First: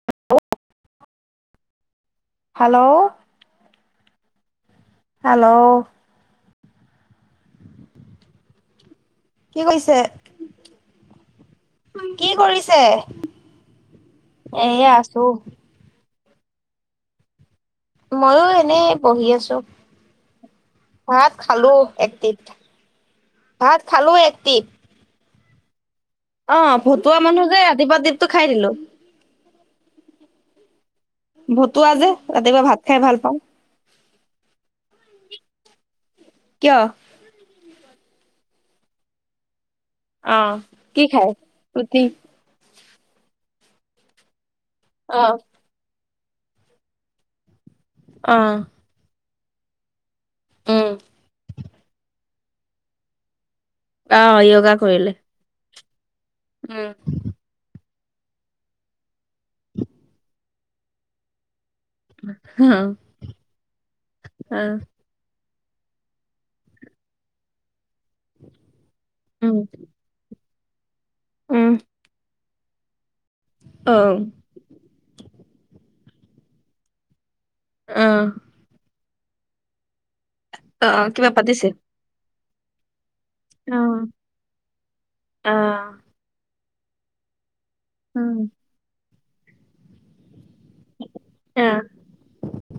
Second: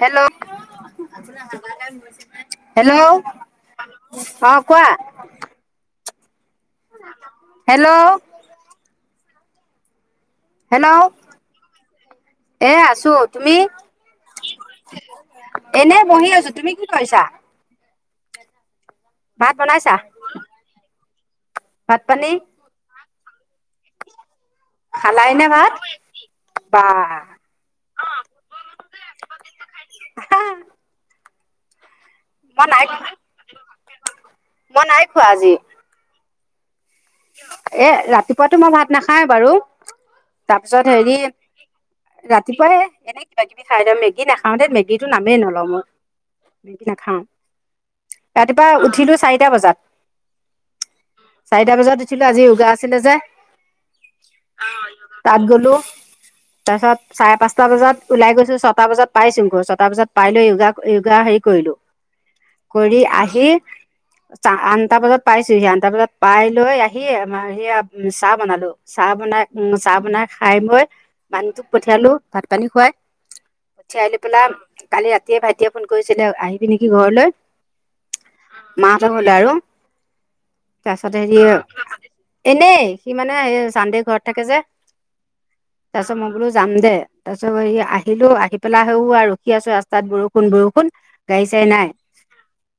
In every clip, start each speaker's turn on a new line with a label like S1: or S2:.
S1: Hello hello অ কোৱা
S2: hello
S1: hello
S2: কি কইছে
S1: হেল্ল'
S2: কি
S1: এ
S2: কৰিছে?
S1: আছো তুমি
S2: এয়া আছো।
S1: এনে বহি আছো তুমি কি কৰিছা
S2: মইও এনেই বহি
S1: ভাত
S2: আছো।
S1: বনাইছা
S2: ভাত খালো
S1: ভাত পানী
S2: একটিপ ভাত খালো একটিপ
S1: লাই নে ভাত
S2: অ',
S1: বা
S2: ভতুৱা মানুহ যে ৰাতিপুৱাৰ খাই দিলো। ভতুৱা যে ৰাতিপুৱা
S1: মই নাই
S2: ভাত খাই ভাল পাওঁ।
S1: মই নাই খোৱা আজি-
S2: কিয়?
S1: এ ৰাতি- ৰাতিপুৱাতো মই ভাত নাখায় বাৰু
S2: অ
S1: তাৰপিছত
S2: কি
S1: হেৰি
S2: খাই? ৰুটি।
S1: ৰাতিপুৱাই এনেকে। মেগী খাই, মেগী নাখাই। আগতে মেগীটোৰ
S2: অ',
S1: নামেই নলওঁ মই মেগী নাখাওঁ।
S2: অ',
S1: ৰাতিপুৱা উঠিলো চাৰি- কেইটা বজাত?
S2: উ'ম
S1: চাৰিটা বজাত- উঠিছিলো আজি য়োগা আছিলে যে
S2: অ', য়োগা কৰিলে-
S1: তাৰ
S2: উম,
S1: পিছত চাৰে পাঁচটা বজাত- ওলাই গৈছো ছটা বজাত পাইছো, গৈ ছটা বজাত পাই লৈ য়োগা য়োগা হেৰি কৰিলো।
S2: অ',
S1: কৰি আহি
S2: অ',
S1: আঠটা বজাত পাইছো। [inaudible] বজাত পাই লৈ আহ [unintelligible] চাহ বনালো, চাহ বনাই উ'ম চাহ বনাই খাই। খাই বৈ- মানুহটোক
S2: উম,
S1: পঠিয়ালো। ভাত পানী খুৱাই- পঠিয়াই
S2: অ',
S1: দি পেলাই কালি ৰাতিয়ে ভাইটিয়ে ফোন- কৈছিলে আহিবি নেকি ঘৰলৈ-
S2: অ',
S1: মা হতৰ আৰু
S2: অ',
S1: তাৰপাছত
S2: কিবা
S1: হেৰি
S2: পাতিছে।
S1: এনেই সি মানে সেই চান্দে
S2: অ',
S1: ঘৰত থাকে, যে
S2: অ',
S1: তাৰ পিছত মই বলো- যাম দে তাৰপিছত- আহিলো
S2: উম,
S1: আহি পেলাই সৌৱা আৰু সি আছে ৰাস্তাত বৰষুণ- ষুণ বৰষুণ গাড়ী চাড়ী
S2: অ',
S1: নাই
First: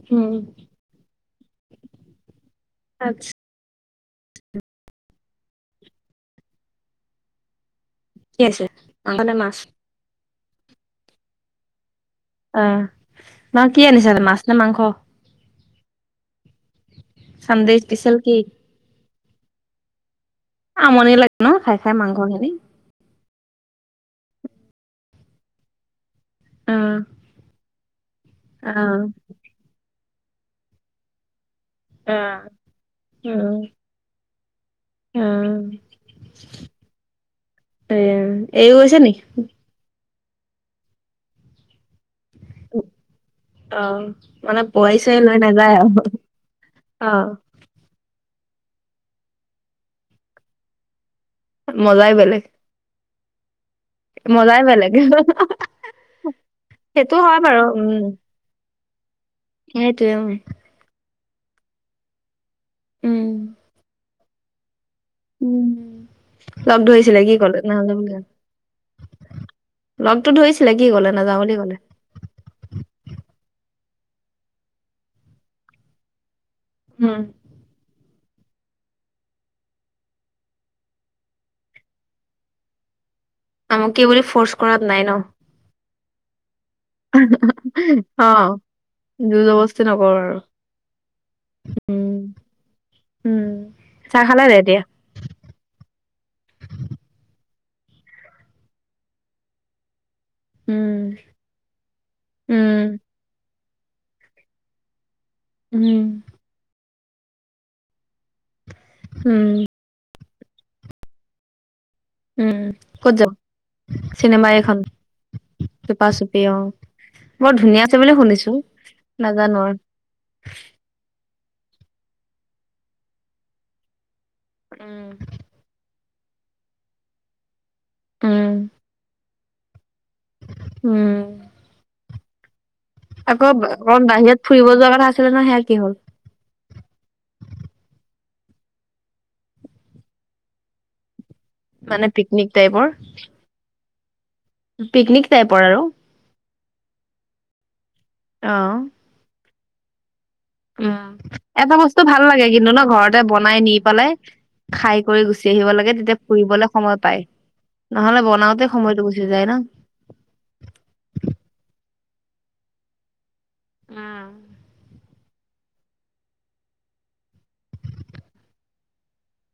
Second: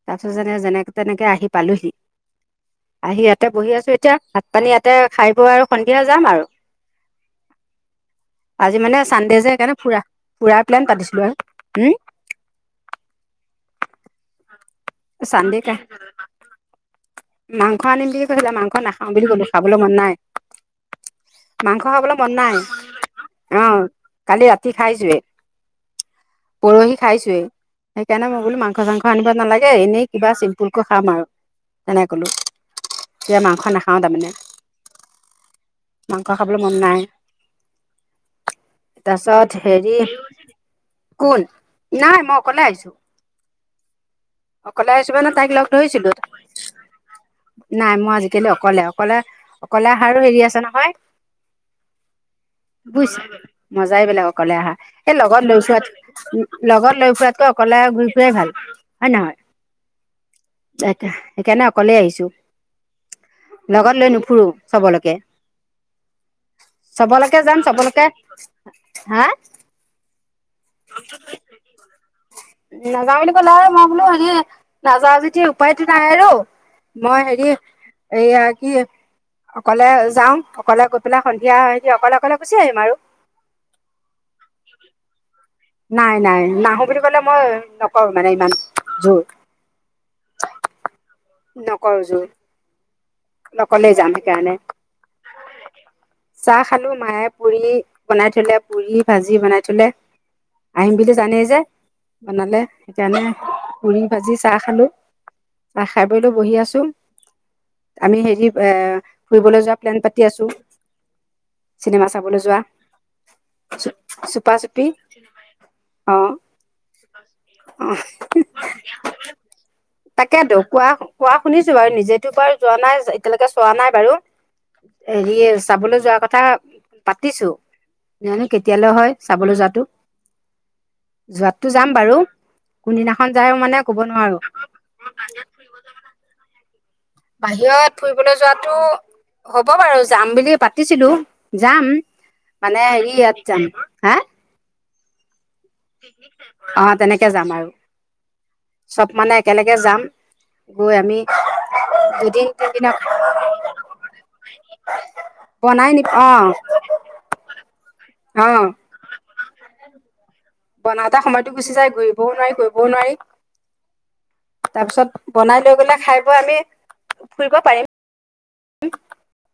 S1: তাৰ পিছত
S2: উম,
S1: যেনে যেনেকে তেনেকে আহি পালোহি আহি
S2: আচ্ছা।
S1: ইয়াতে বহি আছো। এতিয়া ভাত পানী ইয়াতে খাই বোৱা আৰু সন্ধিয়া যাম আৰু।
S2: কি আছে
S1: আজি মানে
S2: মাংস নে
S1: ছানডে যে
S2: মাছ?
S1: সেইকাৰণে ফুৰা। ফুৰা প্লেন পাতিছিলো আৰু হম।
S2: অ ম কি আনিছান মাছ -
S1: চানদে ক্ [unintelligible]
S2: চানডে
S1: মাংস আনিম
S2: স্পেচিয়েল
S1: বুলি
S2: কি?
S1: কৈা মাংস নাহ নাখাওঁ বুলি ক'লো খাবলৈ মন নাই।
S2: আমনি লাগে ন খাই খাই
S1: খাবলৈ
S2: মাংস
S1: মন
S2: খিনি।
S1: নাই অ কালি ৰাতি খাই যে পৰহি
S2: আহ
S1: খাইছোৱেই। সেইকাৰণে মইো
S2: আহ।
S1: মাংসাংস আনিব নালাগে এনে কিবা চিম্পুলকৈ খাম আৰু তেনেকৈ ক'লোঁ এয়া মাংস নাখাওঁ তাৰমানে।
S2: আহ
S1: মাংস খাবলৈ মন নাই
S2: এয়া এইো আছে ন?
S1: তাৰপিছত হেৰি কোন নাই ম
S2: আহ মানে
S1: অকলে আহিছো
S2: পোৱাইছে
S1: মানে
S2: লৈ
S1: তাইক লগ
S2: নাযায়
S1: ধৰিছিলো
S2: আৰু! অ।
S1: ম আজিকালি অকলে অকলে অকলে আহাৰো হেৰি আছে নহয়।
S2: মজাই বেলেগ।
S1: বুজ মজাই বেলেগ অকলে
S2: মজাই
S1: আহহা
S2: বেলেগ
S1: এই লগত লৈ চোৱাত লগত লৈ
S2: সেইটো হয়
S1: খোৱাতকৈ
S2: বাৰু
S1: অকলে
S2: উম
S1: গুৈ ফোৱাই ভাল নহয়
S2: সেইটোৱে উম
S1: [inaudible] সেইকাৰণে অকলেই আহিছো লগত লৈনো ফুৰো
S2: উ লগ ধৰিছিলে কি
S1: চবলৈকে যাম
S2: কলে ন
S1: চবলৈকে
S2: বুলি
S1: হা
S2: লগতটো ধৰিছিলে কি কলে নাযাওঁ বুলি কলে
S1: নাযাওঁ বুলি ক'লে আৰু মই বোলো হেৰি নাওঁ যেতিয়া উপায়টোো নাই। হ আৰু
S2: উম
S1: মই হেৰি এইয়া কি অকলে যাওঁ অকলে গৈ পেলাই সন্ধিয়া স অকলে অকলে গুচি আহিম আৰু
S2: আমুকে বুলি ফৰ্চ কৰাত নাই ন।
S1: নাই নাই নাই আহ বুলি কলে মই নকৰো মানে
S2: অ
S1: ইমান জোৰ
S2: জবস্তি নকৰো আৰু
S1: নকৰো
S2: উম
S1: জোৰ।
S2: উম
S1: অকলে যাম
S2: চাহ খালে
S1: সেইকাৰণে।
S2: নাই এতিয়া
S1: চাহ খালোঁ, মায়ে পুৰি বনাই থ'লে, পুৰি-ভাজি বনাই থ'লে। আহিম
S2: উম
S1: বুলি জানেই যে, বনালে,
S2: উম
S1: সেইকাৰণে পুৰি-ভাজি চাহ খালোঁ। [unintelligible]
S2: উম
S1: খাই-বই লৈ বহি আছোঁ। আমি হেৰি এ
S2: উম
S1: ফুৰিবলৈ যোৱা প্লেন পাত [unintelligible] আছোঁ। চিনেমা চাবলৈ যোৱা,
S2: উম ক'ত যাব
S1: চু
S2: চিনেমা এইখন
S1: চুপা-চুপি,
S2: চুপা
S1: অ'।
S2: চুপি বৰ
S1: আহ্
S2: ধুনীয়া আছে বুলি শুনিছো
S1: [unintelligible]
S2: নাজানো আৰু
S1: তাকেইতো কোৱা কোৱা শুনিছো বাৰু নিজেতো বাৰ যোৱা নাই এতিয়ালৈকে চোৱা নাই বাৰু।
S2: উম
S1: হেৰিয়ে চাবলৈ যোৱা কথ [unintelligible] পাতিছোঁ। জানো
S2: উম
S1: কেতিয়ালৈ হয়! চাবলৈ যোৱাতো
S2: উম
S1: যোৱাতটো যাম বাৰু। কোনদিনাখন
S2: আকৌ
S1: যায় মানে ক'ব
S2: অকণ
S1: নোৱাৰোঁ
S2: বাহিৰত ফুৰিব যোৱাৰ কথা আছিলে নহয়! সেয়া কি হ'ল?
S1: বাহিৰত ফুৰিবলৈ যোৱাটো হ'ব বাৰু যাম বুলি পাতিছিলোঁ। যাম
S2: পিকনিক টাইপৰ
S1: মানে ই-ইয়াত যাম হা?
S2: পিকনিক। টাইপৰ আৰু
S1: অ' তেনেকে যাম আৰু।
S2: অ
S1: চব মানে একেলগে যাম। গৈ
S2: উম
S1: আমি
S2: এটা বস্তু ভাল লাগে
S1: দুদিন
S2: কিন্তু ন
S1: তিনিদিনত
S2: ঘৰতে বনাই নি পেলাই, খাই কৰি গুচি আহিব লাগে,
S1: বনাই নি
S2: তেতিয়া
S1: অ
S2: ফুৰিবলে সময় পায়। নহলে
S1: অ
S2: বনাওঁতে সময়টো গুচি যায় ন'।
S1: বনাওঁতে সময়টো গুচি যায় ঘূৰিবও নোৱাৰি, কৰিবও
S2: উম।
S1: নোৱাৰি। তাৰপিছত বনাই লৈ গ'লে খাই বৈ আমি ফুৰিব পাৰিম।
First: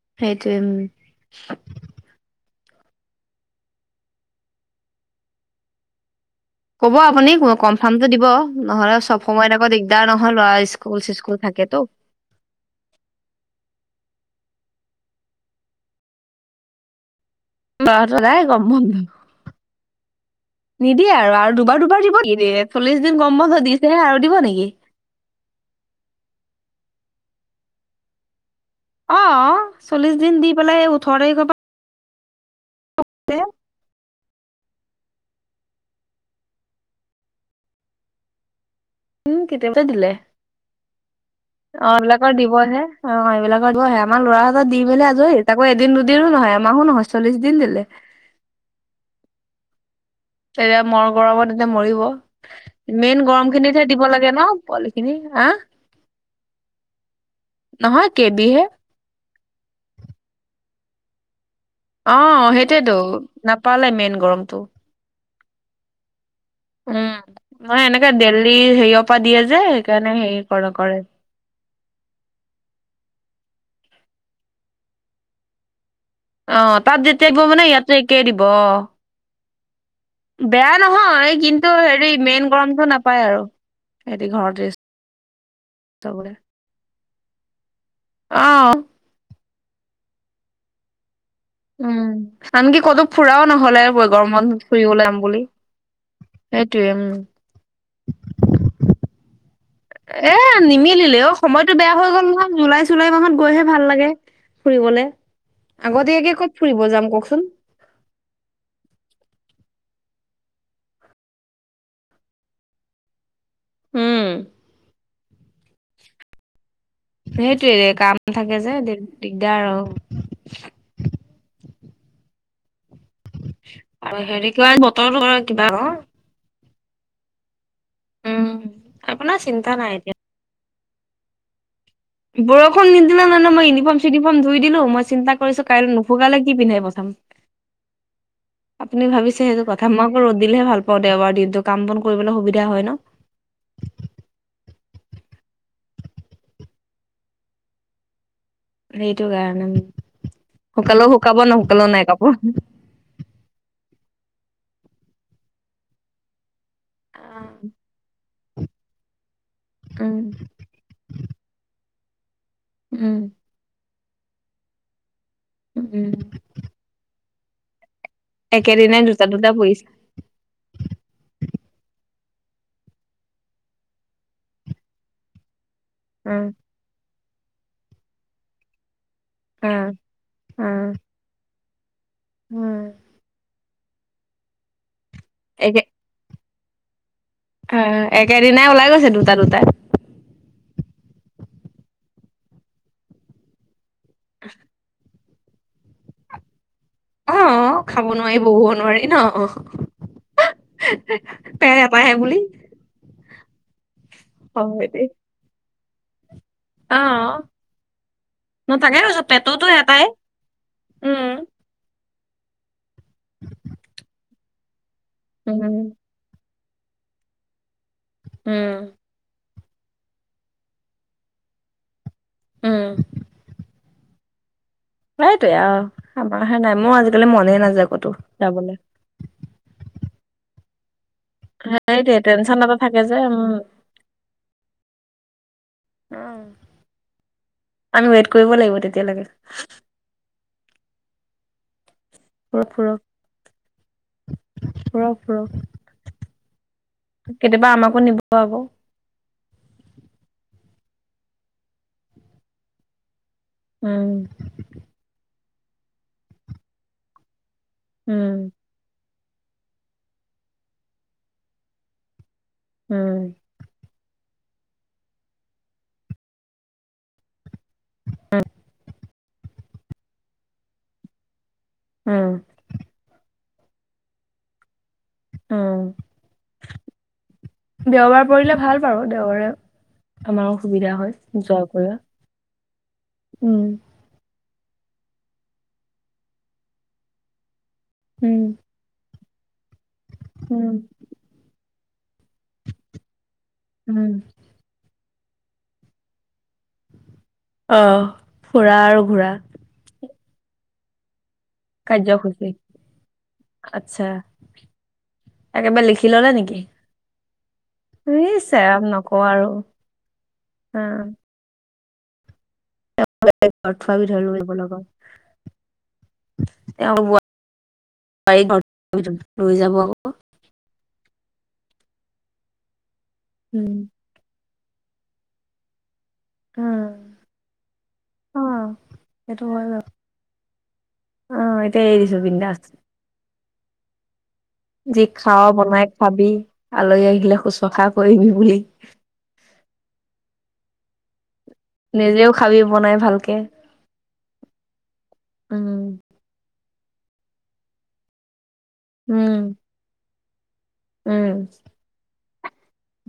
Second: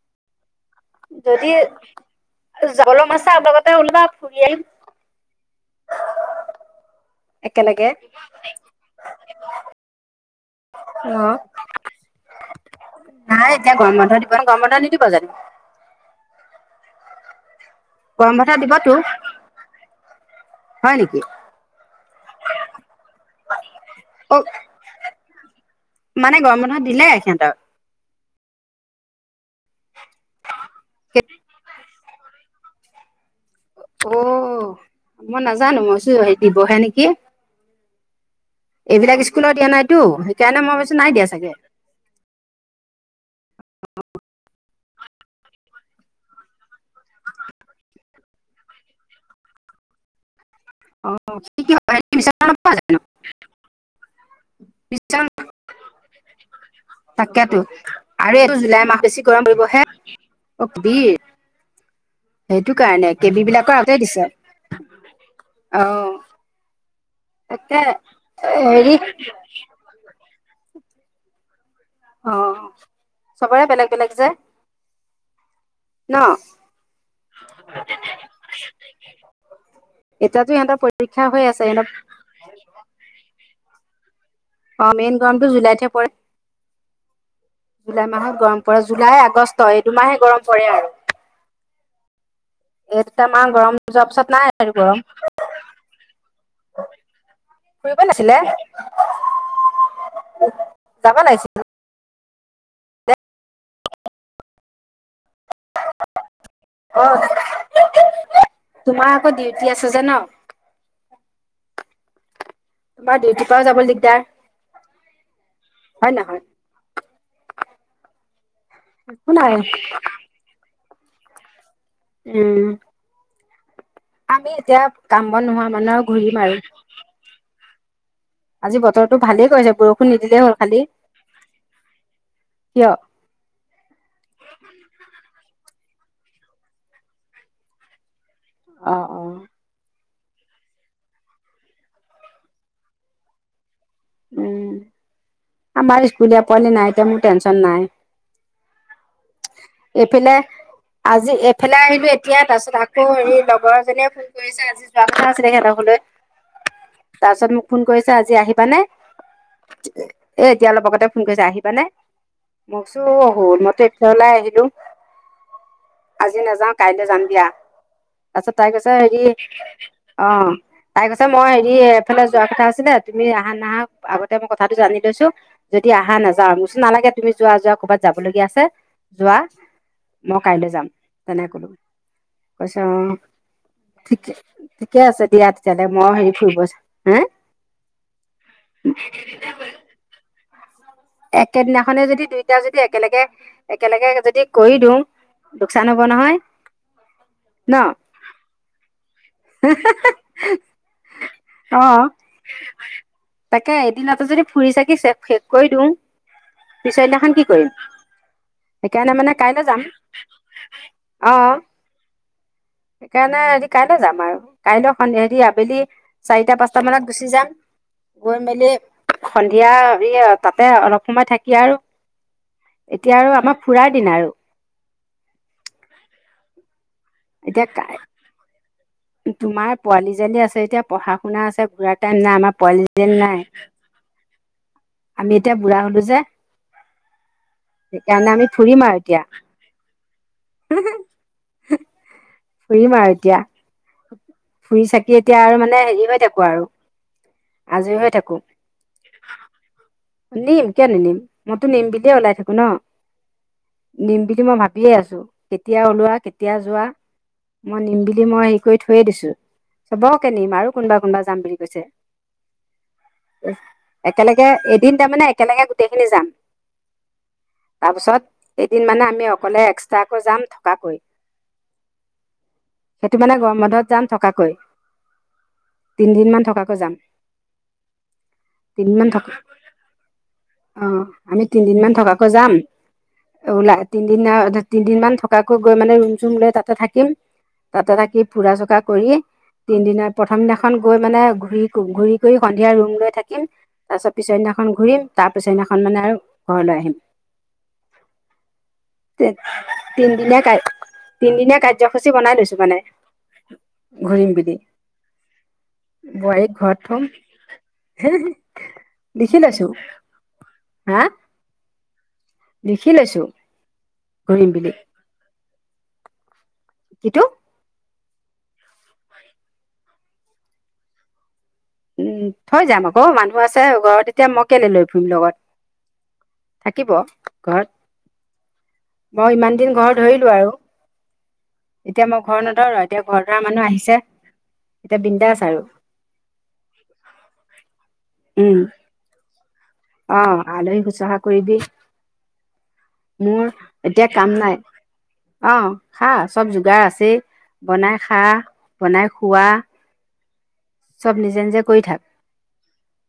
S2: [unintelligible]
S1: যদি
S2: [unintelligible]
S1: [unintelligible]
S2: ক'ব আপুনি
S1: একেলগে
S2: কনফাৰ্মটো দিব, নহ'লে চব সময়ত আকৌ দিগদাৰ ন [unintelligible] ল'ৰাৰ
S1: অ
S2: স্কুল-চিস্কুল থাকেতো।
S1: নাই এতিয়া গৰম বন্ধ দিব গৰম বন্ধ নিদিব জানো?
S2: [unintelligible]
S1: গৰম বন্ধ দিবতো হয়
S2: নিদিয়ে
S1: নেকি
S2: আৰু আৰু দুবাৰ দুবাৰ দিব নেকি [unintelligible] চল্লিশ দিন গৰম বন্ধ দিছেহে আৰু
S1: অ
S2: দিব নেকি!
S1: মানে গৰম বন্ধ [unintelligible]
S2: অ। চল্লিশ দিন দি পেলাই সেই ওঠৰ তাৰিখৰ পৰা আছে
S1: অ মই নাজানো মইছো হে দিবহে নেকি এইবিলাক
S2: উম
S1: স্কুলত দিয়া
S2: কেতিয়াবাতে
S1: নাইতো
S2: দিলে
S1: সেইকাৰণে মই ভাবিছো নাই দিয়া চাগে।
S2: অ এইবিলাকৰ দিবহে অ এইবিলাকে আমাৰ ল'ৰাৰ হ দি মেলি আজৰি তাকৌ এদিন দুদিনো নহয় এমাহো নহয় চল্লিশ দিন, দিলে। তেতিয়া
S1: অ
S2: মৰ গৰম
S1: কি
S2: তেতিয়া
S1: কি বিচনা নোপোৱা
S2: মৰিব
S1: জানো
S2: মেইন গৰম খিনিতহে দিব লাগে ন পোৱালি খিনি
S1: বিচনা
S2: হা,
S1: তাকেতো
S2: নহয়,
S1: আৰু এইটো
S2: কেবিহে।
S1: জুলাই মাহ বেছি গৰম কৰিব হে অ বীৰ।
S2: অ সেইটোয়েতো নাপালে মেইন গৰমটো।
S1: আহ
S2: উম', মই এনেকে দেল্লি
S1: হেৰি
S2: হেইঅপা দিয়েযে হেইকাৰণে হেই কৰ কৰে
S1: অ চবৰে বেলেগ বেলেগ যে। ন
S2: অ তাত যেতিয়া দিব মানে ইয়াতো একেই দিব অ
S1: এতিয়াতো
S2: বেয়া
S1: সিহঁতৰ পৰীক্ষা
S2: নহয়
S1: হৈ আছে
S2: কিন্তু
S1: সিহঁতৰ
S2: হেৰি মেইন গৰমটো নাপায় আৰু। সিহঁতি ঘৰত ৰেষ্ট
S1: অ মেইন গৰমটো জুলাইতহে পৰে
S2: লবলে
S1: জুলাই মাহত গৰম
S2: অ',
S1: পৰে জুলাই, আগষ্ট। ষ্ট এইতো দুমাহে গৰম পৰে আৰু
S2: উম আনকি
S1: এই
S2: কতো
S1: দুটা
S2: ফুৰাও
S1: মাহ গৰম
S2: নহলে
S1: যোৱাৰ পিছত
S2: গৰম
S1: নাই
S2: বন্ধত
S1: আৰু গৰম
S2: ফুৰিবলে যাম যাম বুলি। সেইটোয়ে উম,
S1: ফুৰিব নাছিলে
S2: এ নিমিলিলে অ সময়টো বেয়া হৈ গ'ল জুলাই চুলাই মাহত গৈহে ভাল লাগে আগতীয়াকে ক'ত ফুৰিব
S1: অ
S2: যাম কওকচোন
S1: ছজনা বা ডিউটি তই যাবলৈ দিগদাৰ
S2: উম।
S1: হয় ন হয়
S2: সেইটোয়ে দে কাম থাকে যে
S1: একো নাই
S2: দিগদাৰ আৰু
S1: উম।
S2: [inaudible]
S1: আমি
S2: কিবা
S1: এতিয়া
S2: বতৰটো
S1: কাম বন
S2: কিবা
S1: নোহোৱা
S2: ন
S1: মানহ আৰু ঘূৰি মাৰো
S2: উম
S1: আজি বতৰটো
S2: আপোনাৰ
S1: ভালে
S2: চিন্তা
S1: কৰিছে
S2: নাই
S1: বৰষুণ
S2: এতিয়া
S1: নিদিলেই হ'ল খালি।
S2: বৰষুণ
S1: কিয়
S2: নিদিলে মানে মই ইউনিফৰ্ম চিনিফৰ্ম ধুই দিলো মই চিন্তা। কৰিছো কাইলৈ নুসুকালে কি পিন্ধি পথাম
S1: অ
S2: আপুনি
S1: অ
S2: ভাবিছে সেইটো কথা মই ৰ'দ দিলেহে ভাল পাওঁ দেওবাৰ দিনটো কাম বন কৰিবলৈ সুবিধা হয় ন।
S1: উম। আমাৰ স্কুলীয়া পোৱালি নাই এতিয়া মোৰ টেনচন নাই।
S2: সেইটো কাৰ।
S1: এইফেলে আজি এইফেলে
S2: নুশুকালেও নাই
S1: আহিলো
S2: কাপোৰ
S1: এতিয়া তাৰ পিছত আকৌ হেৰি লগৰ এজনীয়ে? ফোন কৰিছে আজি যোৱা কথা আছিলে সিহতৰ ঘৰলৈ তাছত মোক ফোন কৰিছে আজি আহিবানে
S2: উম
S1: এ এতিয়া অলপ আগতে ফোন কৰিছে আহিবানে। মোকচো
S2: উম
S1: অহ মতে [unintelligible] [inaudible]
S2: উম
S1: আজি নাযাওঁ কাইলৈ যাম দিয়া তাৰপিছত তাই কৈছে
S2: একেদিনাই
S1: হেৰি
S2: দুটা দুটা পৰিছে
S1: অ তাই কৈছে মই হে ই এফালে যোৱা কথা আছিলে তুমি আহা নাহা আগতে মই কথাটো জানি লৈছো। যদি অহা
S2: উম
S1: নাযাওঁ মচো নালাগে। তুমি যোৱা যোৱা, ক'বাত যাবলগীয়া আছে। যোৱা
S2: উম
S1: মই কাইলৈ
S2: উম
S1: যাম তেনে কলো হৈছে
S2: উম
S1: অ ঠিকে। ঠিকে আছা দিয়া তেতিয়াহলে মই হেৰি ফুৰিব। হা
S2: আহ একেদিনাই ওলাই গৈছে দুটা দুটা।
S1: একেদিনাখনে যদি দুইটা যদি একেলগে কেনেকে যদি কৰি দিওঁ লোকচান হ'ব নহয়।
S2: অ খাব নোৱাৰি বহিব নোৱাৰি ন অ। পেট
S1: আহ।
S2: এটাহে বুলি
S1: তাকে। দিনতো যদি ফুৰি
S2: হয়
S1: চাকি
S2: দেই
S1: চে শেষ কৰি দিওঁ
S2: অ
S1: পিছৰদিনাখন কি কৰিম
S2: ন তাকে
S1: সেইকাৰণে
S2: কৈছো
S1: মানে
S2: পেটতো
S1: কাইলৈ যাম
S2: এটাই উম
S1: অ। সেইকাৰণে এ কাইলৈ যাম আৰু কাইলৈ সন্ধ্যা, হেৰি,
S2: উম
S1: আবেলি চাৰিটা-পাঁচ বৰ্তমানত গুচি যাম গৈ মেলি
S2: উম
S1: সন্ধিয়া হে তাতে অলপ সময় থাকি আৰু
S2: উম
S1: এতিয়া আৰু আমাৰ ফুৰাই [unintelligible] আৰু
S2: সাইটয়ে আৰু আমাৰে নাই মই আজি লে মনে
S1: এতিয়া
S2: নাযায় কতো যাবলৈ
S1: তোমাৰ পোৱালি জালি আছে এতিয়া পঢ়া শুনা আছে ঘূৰা
S2: সেইটোৱে
S1: টাইম নাই আমাৰ
S2: টেনচন এটা
S1: পোৱালি
S2: থাকে যে
S1: যেন
S2: উম
S1: নাই
S2: উম
S1: আমি এতিয়া বুঢ়া হলো যে
S2: আমি
S1: সেইকাৰণে
S2: ৱট কৰিব লাগিব তেতিয়ালৈকে
S1: হে হে।।
S2: ফুৰক
S1: ফুৰিম
S2: ফুৰক
S1: আৰু এতিয়া ফুৰি
S2: ফুৰক
S1: চাকি এতিয়া
S2: ফুৰক
S1: আৰু মানে হেৰি হৈ থাকো আৰু
S2: কেতিয়াবা
S1: আজৰি
S2: আমাকো
S1: হৈ
S2: নিব,
S1: থাকো
S2: আক
S1: নিম কিয় নিদিম মইতো নিম বিতিয়া ওলাই থাকো ন
S2: উম
S1: নিম বুলি মই ভাবিয়ে আছো। কেতিয়া ওলোৱা কেতিয়া যোৱা মই নিম বুলিি মই
S2: উম
S1: হেৰি কৰি থৈয়ে দিছো চব কে নিম আৰু কোনোবা কোনোবা যাম বুলি কৈছে
S2: উম।
S1: তেনেকে এ টিন তা মানে একেলগে গোটেইখিনি যাম। তাৰপিছত এদিন মানে আমি অকলে, এক্সট্ৰাকৈ যাম, থকাকৈ
S2: অ
S1: সেইটো মানে গৰ মধত যাম থকাকৈ
S2: উ
S1: তিনদিন মান থকাকৈ যাম
S2: দেওবাৰ পৰিলে ভাল পাৰো
S1: তিনদিনমান থকা
S2: দেওবাৰে আমাৰো
S1: অ
S2: সুবিধা হয়
S1: আমি
S2: যোৱা
S1: তিনদিন মান
S2: কৰা
S1: থকাকৈ যাম
S2: উম
S1: ওলা তিনদিন তিনদিন মমান থকাকৈ গৈ মানে ৰুম চুম লৈ তাতে থাকিম। তাতে থাকি
S2: উম
S1: ফুৰা চুকা কৰি তিনদিনা প্ৰথম
S2: উম
S1: দিনাখন গৈ মানে ঘূৰি পোংঘৰিত সন্ধিয়া ৰুম লৈ থাকি তাৰ
S2: উম।
S1: পিছত পিছদিনা খন ঘূৰিম তাৰ পিছৰ দিনাখন মানে আৰু ঘৰলৈ আহিম।
S2: আহ ফুৰা আৰু ঘূৰা
S1: কাই তিনিদিনীয়া কাৰ্যসূচী বনাই লৈছো মানে
S2: আচ্ছা
S1: ঘূৰিম বুলি বোৱাৰীক ঘৰত থম
S2: নি চৰাম নক
S1: দেখি লৈছোঁ, হা দেখি লৈছো
S2: খোৱাবি ধৰিলো
S1: ঘূৰিম
S2: এইবোৰ
S1: বুলি
S2: লগত তেওঁ ঘৰ
S1: কিটো
S2: ভিতৰত লৈ যাব, আকৌ
S1: উম থৈ যাম আকৌ অ', মানুহ আছে
S2: উম,
S1: ঘৰত। তেতিয়া মোক কেলে লৈ ফুৰিম লগত?
S2: উম,
S1: থাকিব। ঘৰত।
S2: অ,
S1: মই
S2: সেইটো
S1: ইমান
S2: হয়
S1: দিন
S2: বাৰু
S1: ঘৰ ধৰিলো আৰু।
S2: অ, এৰি
S1: এতিয়া
S2: দিছো
S1: মই ঘৰ
S2: বিন্দাছ
S1: নধৰো। এতিয়া ঘৰ ধৰা মানুহ আহিছে। এতিয়া
S2: যি
S1: বিন্দাছ
S2: খাৱ
S1: আৰু
S2: বনাই খোৱাবি, আলহী আহিলে শুশ্ৰূষা কৰিবি বুলি
S1: উম, অ' আলহী শুশ্ৰূষা কৰিবি।
S2: নিজেও খাবি বনাই ভালকে
S1: মোৰ এতিয়া কাম নাই। অ
S2: উম,
S1: খা চব যোগাৰ আছে বনাই খা। বনাই
S2: উম,
S1: খোৱা। চব
S2: উম,
S1: নিজে-নিজে কৰি থাক।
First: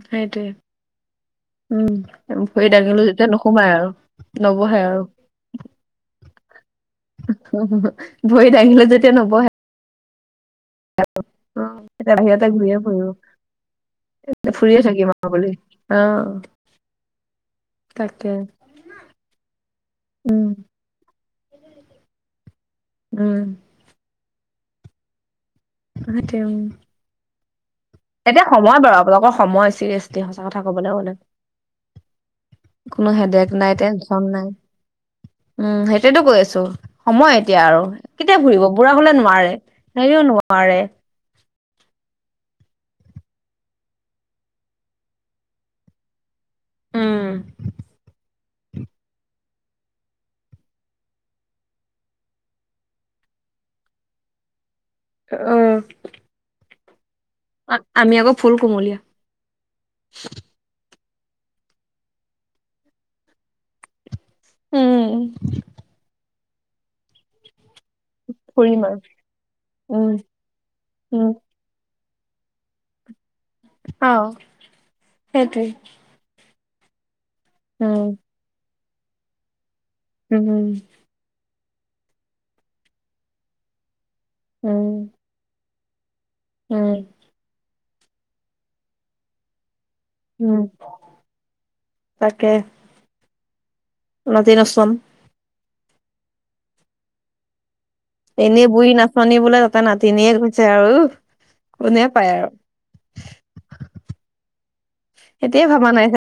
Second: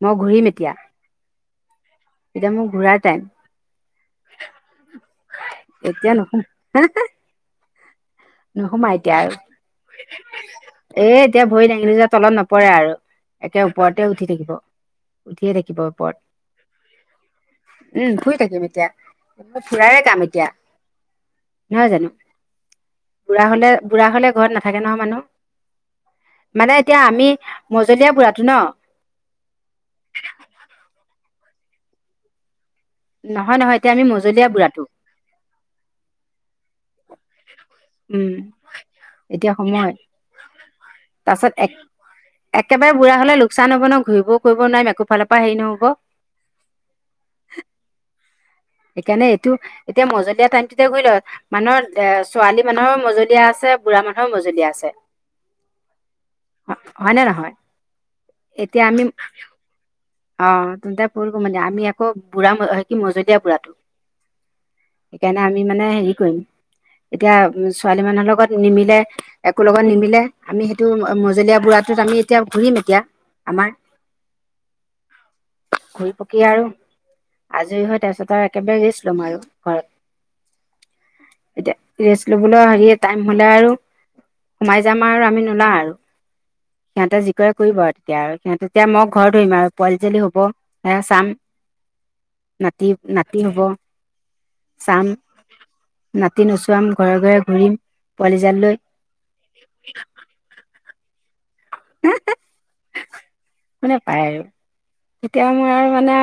S1: মই
S2: সেইটোৱে
S1: ঘূৰিম এতিয়া।
S2: উম।
S1: এতিয়া মোৰ
S2: ভৰি
S1: ঘূৰাৰ
S2: দাঙিলো
S1: টাইম
S2: যেতিয়া নোসোমাই আৰু। নবহে আৰু।
S1: এতিয়া নহয়
S2: অ ভৰিত দাঙিলে যেতিয়া নবহে।
S1: [inaudible] এ এতিয়া
S2: অ
S1: ভৰি দাঙিল যে
S2: এতিয়া
S1: তলত
S2: বাহিৰতে
S1: নপৰে
S2: ঘূৰিয়ে
S1: আৰু।
S2: ফুৰিব
S1: একে ওপৰতে উঠি থাকিব।
S2: ফুৰিয়ে থাকিম আৰু বুলি
S1: উঠিয়ে থাকিব
S2: অ
S1: ওপৰত। উম।
S2: তাকে
S1: ফুৰি থাকিম এতিয়া। ফুুৰাৰে কাম এতিয়া।
S2: উম
S1: নহয় জানো।
S2: উম
S1: বুঢ়া হলে- বুঢ়া হ'লে- ঘৰত নাথাকে নহয় মানুহ।
S2: সেইটোৱে উম
S1: মানে এতিয়া আমি মজলীয়া বুঢ়াটো
S2: এতিয়া
S1: ন
S2: সময় বাৰু আপোনালোকৰ সময়। চিৰিয়াচলি সঁচা কথা কবলৈ গ'লে কোনো হেদেক
S1: নহয়
S2: নাই।
S1: নহয় এতিয়া আমি
S2: টেনচন নাই।
S1: মজলীয়া বুঢ়াটো
S2: উম। হেইটয়েটো কৈ আছো। সময় এতিয়া আৰু।
S1: উম
S2: কেতিয়া ফুৰিব বুঢ়া হলে
S1: এতিয়া
S2: নোৱাৰে।
S1: সময়
S2: হেৰিও নোৱাৰে।
S1: তাৰপাছত এক একেবাৰে বুঢ়া হলে লোকচান হব নয়, ঘূৰিও কৰিব নোৱাৰিম একোফালৰ পৰা হেৰি নহ'ব।
S2: উম
S1: সেইকাৰণে এইটো এতিয়া মজলীয়া টাইমটোতে ঘুৰি ল। মানুহৰ এ ছোৱালী মানুহৰ মজলীয়া আছে। বুঢ়া মানুহৰ মজলীয়া আছে।
S2: আহ।
S1: হয়। হয়নে নহয়? এতিয়া
S2: কোমলীয়া
S1: আমি অ'হ। তেন্তে ফুলকুমলীয়া। মানে আমি আকৌ বুঢ়া, কি মজলীয়া বুঢ়াটো।
S2: উম
S1: সেইকাৰণে আমি মানে হেৰি কৰিম এতিয়া ছোৱালী মানুহৰ লগত
S2: ফুৰিম
S1: নিমিলে
S2: আৰু
S1: একো লগত
S2: উম
S1: নিমিলে আমি সেইটো
S2: উম
S1: মজলীয়া বুঢ়াটোত আমি এতিয়া ঘূৰিম এতিয়া। আমাৰ
S2: আহ সেইটোৱেই।
S1: য় আৰু আজৰি হয় তাৰপিছত আৰু একেবাৰে ৰিষ্ট ম হয়
S2: উম।
S1: এতিয়া ৰেষ্ট লবলৈ হেৰি টাইম হলে আৰু সোমাই
S2: উম
S1: যাম আৰু আমি নোলও আৰু।
S2: উম
S1: সিহঁতে যি কৰে কৰিব আৰু - এতিয়া আৰু তেতিয়া মই ঘৰ ধৰিম আৰু। পোৱালিজনী হ'ব
S2: উম
S1: সেইয়া চাম নাতি না। হ'ব।
S2: অতে ৰসম
S1: চাম নাতি নোচোৱাম ঘৰে ঘৰে ঘূৰিম। পোৱালি জাল
S2: এনেই
S1: লৈ
S2: বুঢ়ী নাচনী বোলে তাতে নাতিনিয়েক ইৈছে আৰু। কোনে পায় আৰু
S1: শুনে পায় আৰু তেতিয়া
S2: এতিয়াই
S1: মোৰ আৰু
S2: ভবা নাই
S1: মানে
S2: চা।